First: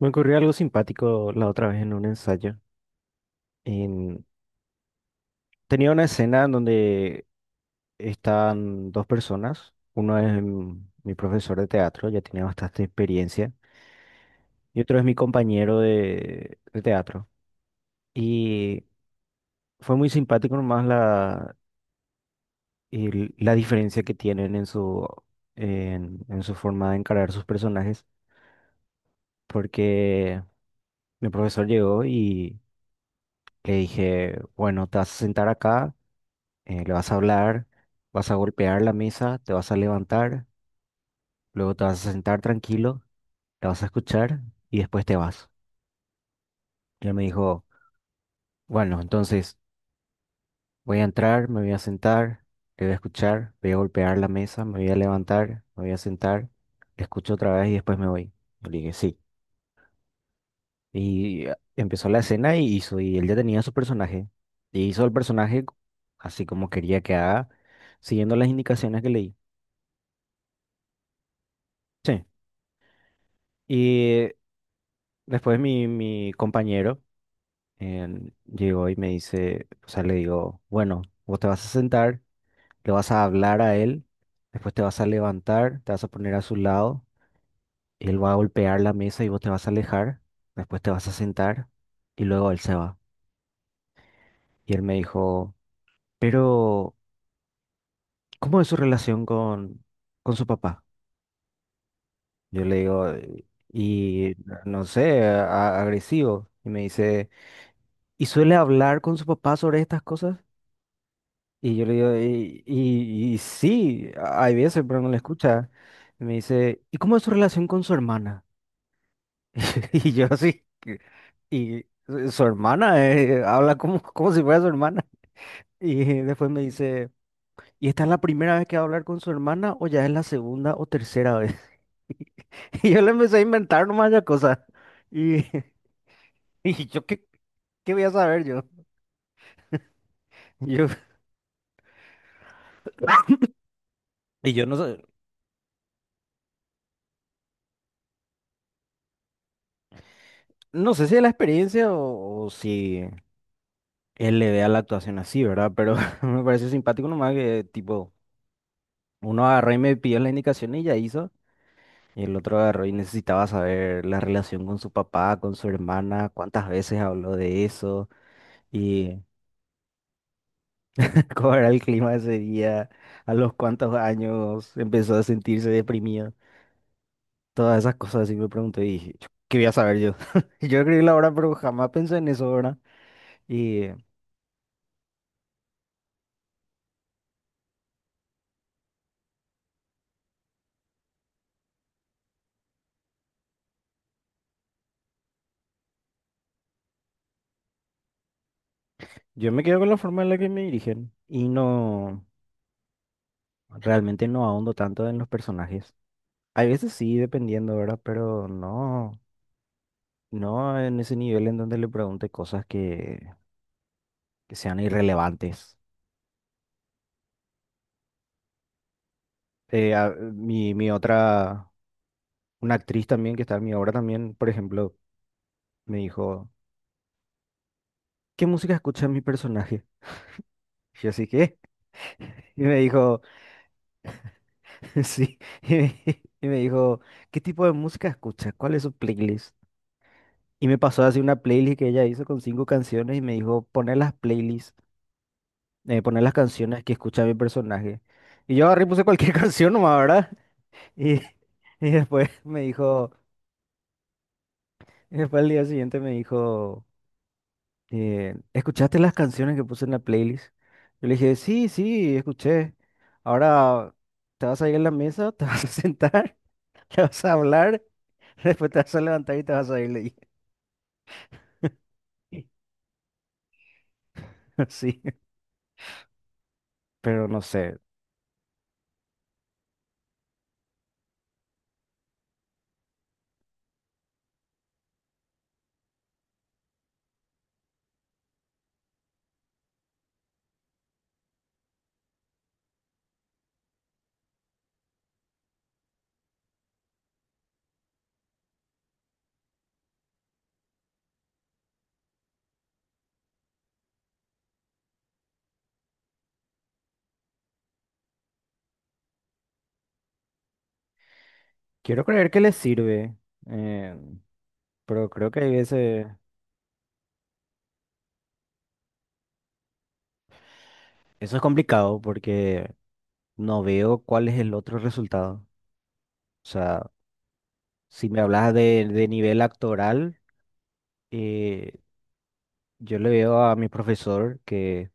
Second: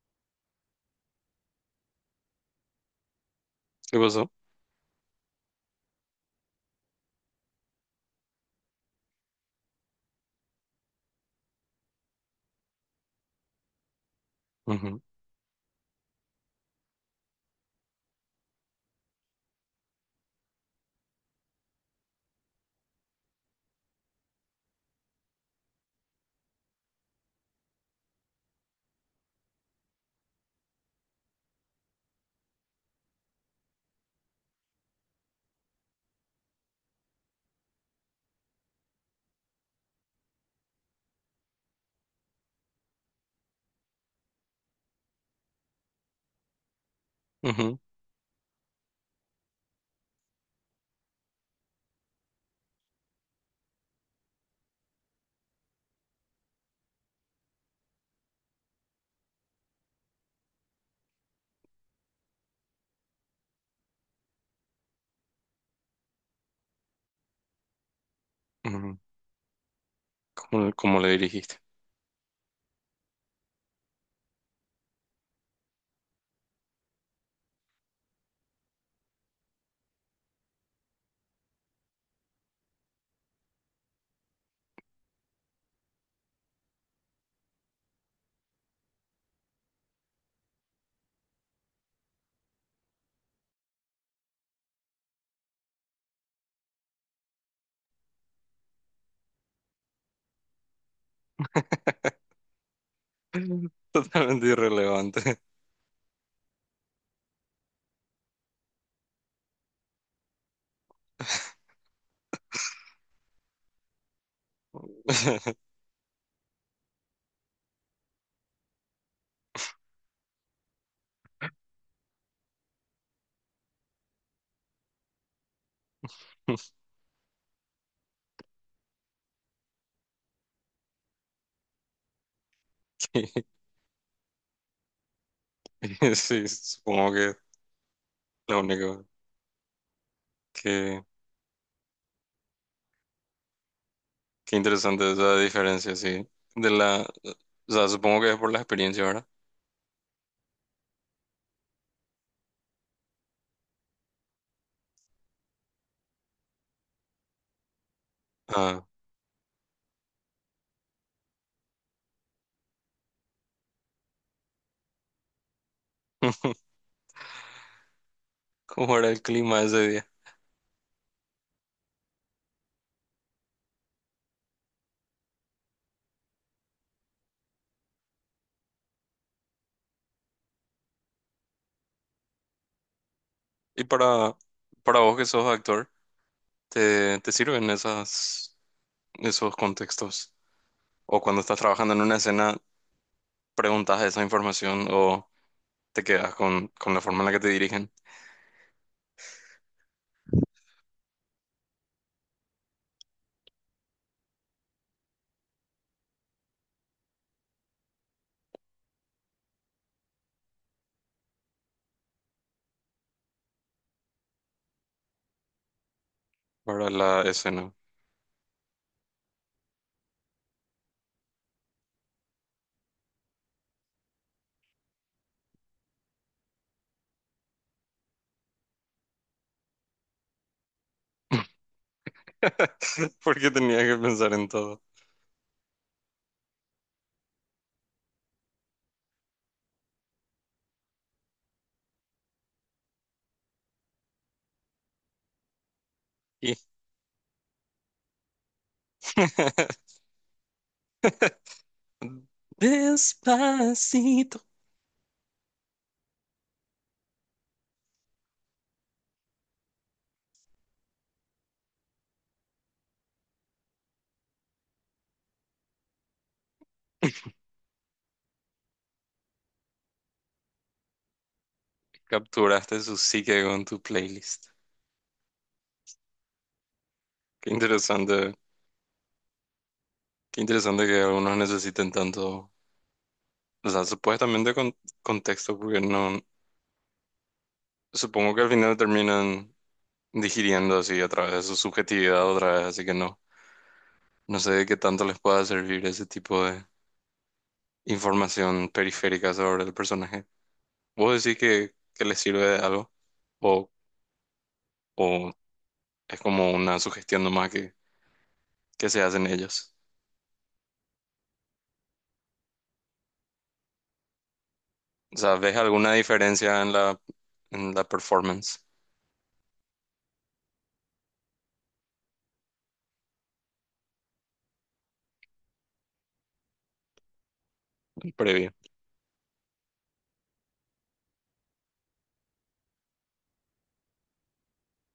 Me ocurrió algo simpático la otra vez en un ensayo. ¿Qué En- pasó? Tenía una escena en donde están dos personas. Uno es mi profesor de teatro, ya tiene bastante experiencia, y otro Ujú, es mi compañero de teatro. Y fue muy simpático nomás la diferencia que tienen en su, en su forma de encarar sus personajes, porque mi profesor llegó y le dije, bueno, te vas a sentar acá. Le vas a hablar, vas a golpear la mesa, te vas a levantar, luego te vas a sentar tranquilo, la vas a escuchar y después te vas. Y él me dijo, ujú, bueno, entonces voy a entrar, me voy a sentar, te voy a escuchar, voy a golpear la mesa, me voy a levantar, me voy a sentar, escucho otra vez y después me voy. Yo le dije, sí. Y empezó la escena y él ya tenía su personaje. Y hizo el personaje así como quería que haga, siguiendo las ujú. indicaciones que leí. ¿Cómo, cómo le dirigiste? Sí. Y después mi compañero llegó y me dice, o sea, le digo, bueno, vos te vas a sentar, le vas a hablar a él, después te vas a levantar, te vas a poner a su lado, él va a golpear la mesa y vos te vas a alejar, después te vas a sentar y luego él se va. Y él me dijo, pero, ¿cómo es su relación con su papá? Yo le digo, y Totalmente no sé, irrelevante. Agresivo. Y me dice, ¿y suele hablar con su papá sobre estas cosas? Y yo le digo, y sí, hay veces, pero no le escucha. Y me dice, ¿y cómo es su relación con su hermana? Y yo así, y su hermana habla como si fuera su hermana. Y después me dice, ¿y esta es la primera vez que va a hablar con su hermana o ya es la segunda o tercera vez? Y yo le empecé a Sí, inventar nomás ya cosas. Y, sí, y yo, supongo que ¿qué voy a saber lo yo? único Yo, que, y que yo no sé, interesante es la diferencia, sí. De o sea, supongo que es por la experiencia, ¿verdad? no sé si es la experiencia o si él le vea la actuación así, ¿verdad? Pero me pareció simpático nomás que, tipo, Ah, uno agarró y me pidió la indicación y ya hizo. Y el otro agarró y necesitaba saber la relación con su papá, con su hermana, cuántas veces habló de eso ¿cómo era y el clima ese día? cómo era el clima ese día, a los cuántos años empezó a sentirse deprimido. Todas esas cosas así me pregunté y dije, "Chu, ¿qué voy a saber yo? Yo escribí la obra, pero jamás pensé en eso, ¿verdad?" Y Y para vos que sos actor, ¿te, te sirven esos contextos? O cuando estás trabajando en una escena, ¿preguntas esa información o te quedas con la forma en la que te dirigen yo me quedo con la forma en la que me dirigen y no. Realmente no ahondo tanto en los personajes. Hay veces sí, dependiendo, ¿verdad? Pero no, no en ese nivel en donde le pregunte cosas que sean irrelevantes. para la escena? Mi, una actriz también que está en mi obra también, por ejemplo, me dijo, ¿qué música escucha mi personaje? Y yo así, ¿qué? Y me dijo, Porque tenía que pensar en todo. sí. Y me, y me dijo, ¿qué tipo de música escucha? ¿Cuál es su playlist? Y me pasó así una playlist que ella hizo con cinco canciones y me dijo, poner las playlists. Poner las Y canciones que escucha mi personaje. Y yo agarré y puse cualquier canción nomás, ¿verdad? Y, y después me dijo, Despacito. y después el día siguiente me dijo, ¿escuchaste las canciones que puse en la playlist? Yo le dije, sí, sí, escuché. Ahora te vas a ir a la mesa, te vas a sentar, te vas a hablar, después te vas a levantar y te vas a ir, le dije. Capturaste su psique con tu playlist. Sí, pero no Qué sé. interesante, qué interesante que algunos necesiten tanto, o sea, supuestamente con contexto, porque no, supongo que al final terminan digiriendo así a través de su subjetividad otra vez, así que no, no sé de qué tanto les pueda servir ese tipo de información periférica sobre el personaje. ¿Vos decís que le sirve de algo? ¿O, o es como una sugestión nomás que se hacen ellos? Quiero creer que les sirve, eh, pero O creo sea, que hay ¿ves alguna veces... diferencia en en la performance Eso es complicado porque no veo cuál es el otro resultado. O sea, si me hablas previa? De nivel actoral, eh, yo le veo a mi profesor que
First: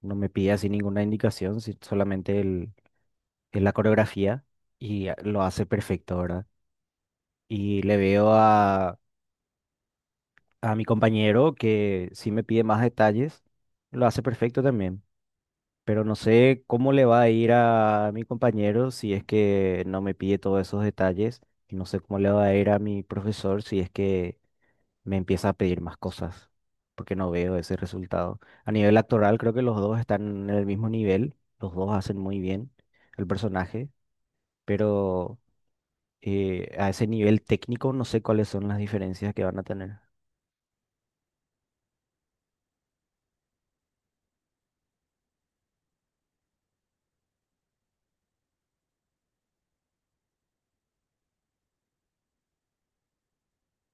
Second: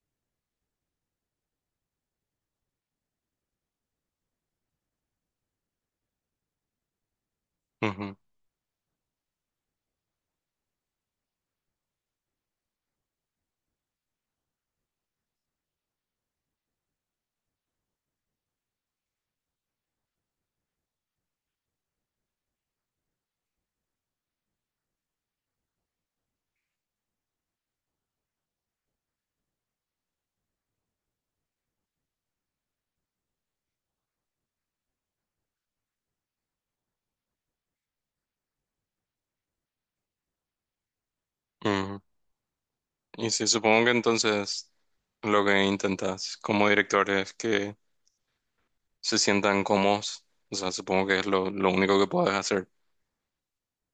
no me pide así ninguna indicación, solamente el la coreografía y lo hace perfecto, ¿verdad? Y le Ujú, veo a mi compañero que sí me pide más detalles, lo hace perfecto también. Pero no sé cómo le va a ir a mi compañero si es que no me pide todos esos detalles. Y no sé cómo le va a ir a mi profesor si es que me empieza a pedir más cosas, porque no veo ese resultado. A nivel actoral, creo que los dos están en el mismo nivel. Los dos hacen muy bien el personaje, pero a ese nivel técnico no sé cuáles son las diferencias que van a tener. ujú. Y sí, supongo que entonces lo que intentas como director es que se sientan cómodos. O sea, supongo que es lo único que puedes hacer,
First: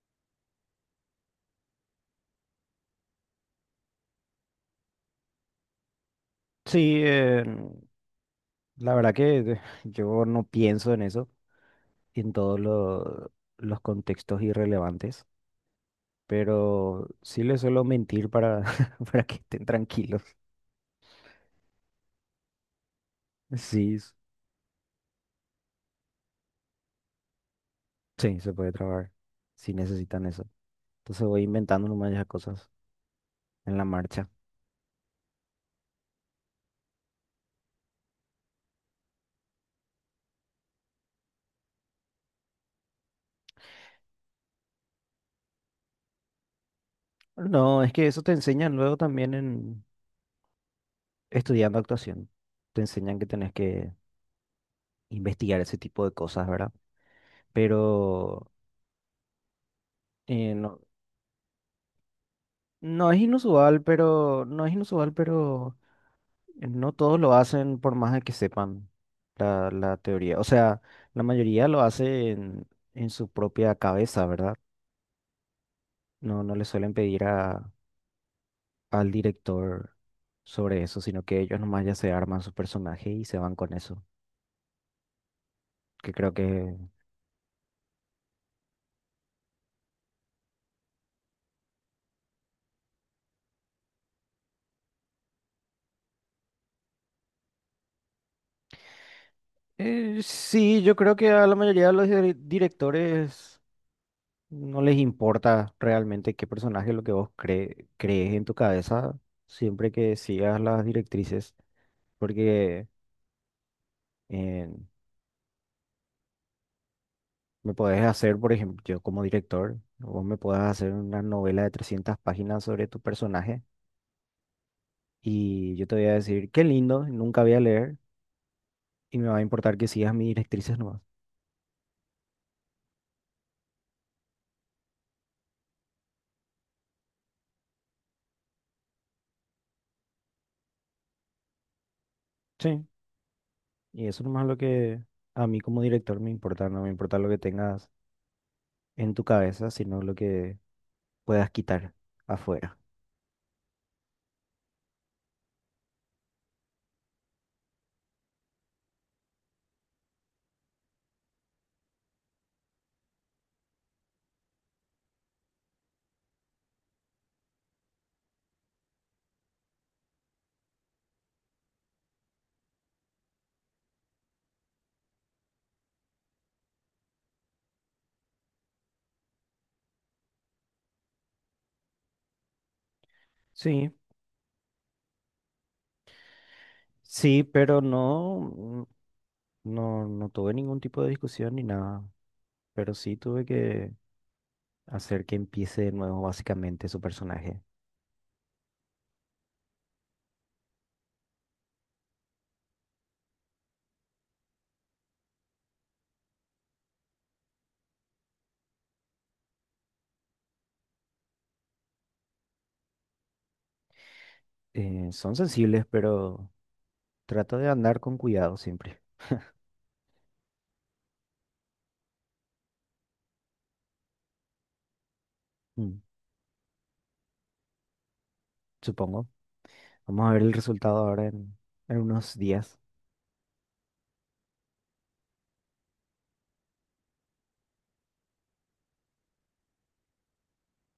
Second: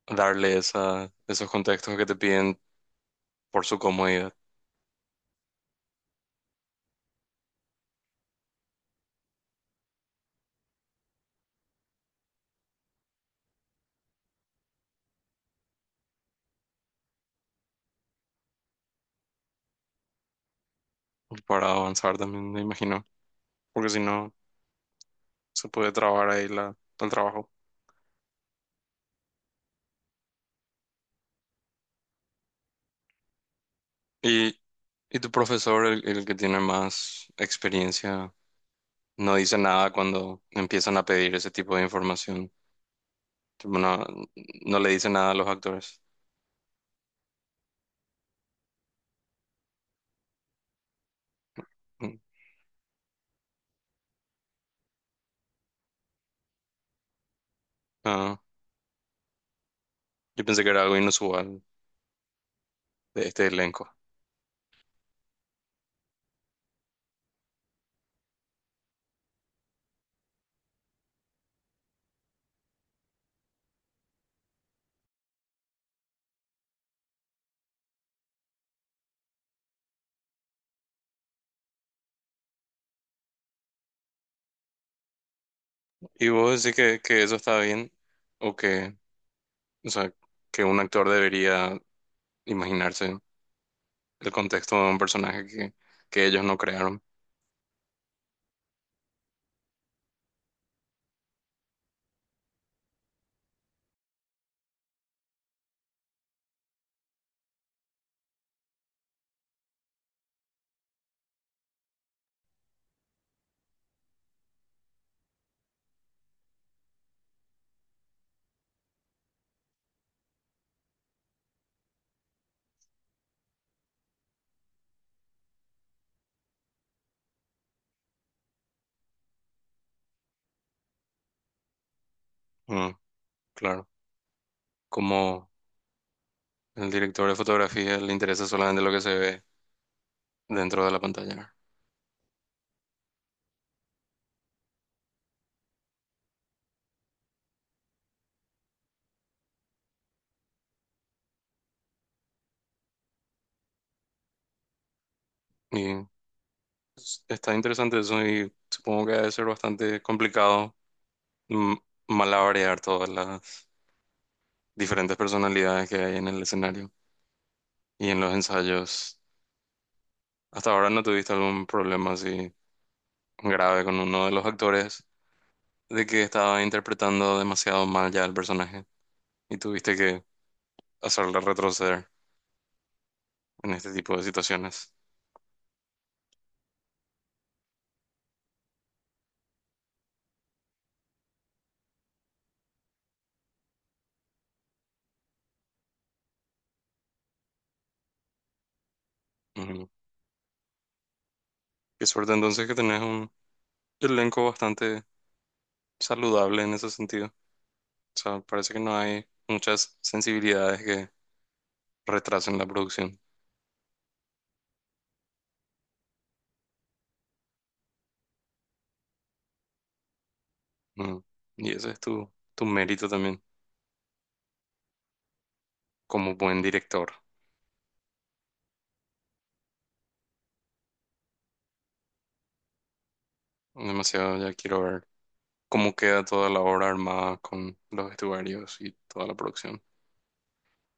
darle esos contextos que te piden por su comodidad Sí, la verdad que yo no pienso en eso. En los contextos irrelevantes, pero sí les suelo mentir para, para que estén tranquilos. para avanzar también, me imagino. Porque Sí, si s- no se puede trabajar ahí el trabajo. sí, se puede trabajar si necesitan eso. Entonces voy inventando nomás ya cosas en la marcha. Y, y tu profesor, el que tiene más experiencia, no dice nada cuando empiezan a pedir ese tipo de información. Tipo, no, no le dice nada a los actores. No, es que eso te enseñan luego también en estudiando Mm. actuación. Te enseñan que tenés que investigar ese tipo de cosas, ¿verdad? Ah, Pero yo pensé que no, era algo inusual no es de este inusual, elenco. pero no es inusual, pero no todos lo hacen por más de que sepan la teoría. O sea, la mayoría lo hace en su propia cabeza, ¿verdad? No, no le suelen pedir al director sobre eso, sino que ellos nomás ya se arman su personaje y se van con eso. Que ¿Y creo que... vos decís que eso está bien? ¿O que, o sea, que un actor debería imaginarse el contexto de un personaje que ellos no crearon? Sí, yo creo que a la mayoría de los directores no les importa realmente qué personaje es lo que vos crees en tu cabeza, siempre que sigas las directrices, porque... eh, me podés hacer, por ejemplo, yo como director, vos me podés hacer una novela de 300 páginas sobre tu personaje y yo te voy a decir, qué lindo, nunca voy a leer y me va a importar que sigas mis directrices nomás. Mm, claro. Como el director de fotografía le interesa solamente lo que se ve dentro de la pantalla. Sí, y eso nomás es lo que a mí como director me importa, no me importa lo que tengas en tu cabeza, sino lo que puedas quitar afuera. Y está interesante eso y supongo que debe ser bastante complicado, mm, malabarear todas las diferentes personalidades que hay en el escenario y en los ensayos. ¿Hasta ahora no tuviste algún problema así grave con uno de los actores de que estaba interpretando demasiado mal ya el personaje y tuviste que hacerle retroceder en Sí, este tipo de situaciones? sí, pero no, no no tuve ningún tipo de discusión ni nada, pero sí tuve que hacer que empiece de nuevo básicamente su personaje. Ujú. Qué suerte entonces que tenés un elenco bastante saludable en ese sentido. O sea, parece que no hay muchas sensibilidades que retrasen la producción. Son sensibles, pero trato de andar con cuidado siempre. Mm. Y ese es tu, tu mérito también Mm, como buen director. supongo. Vamos a ver el resultado ahora en unos días. Demasiado ya quiero ver cómo queda toda la obra armada con los vestuarios y toda la producción.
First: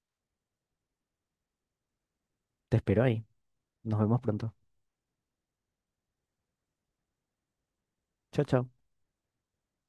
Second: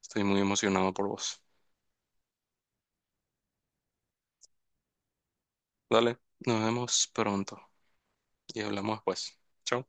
Estoy muy emocionado por vos. Te espero ahí. Nos vemos pronto. Dale, nos vemos pronto Chao, y chao. hablamos después. Chao.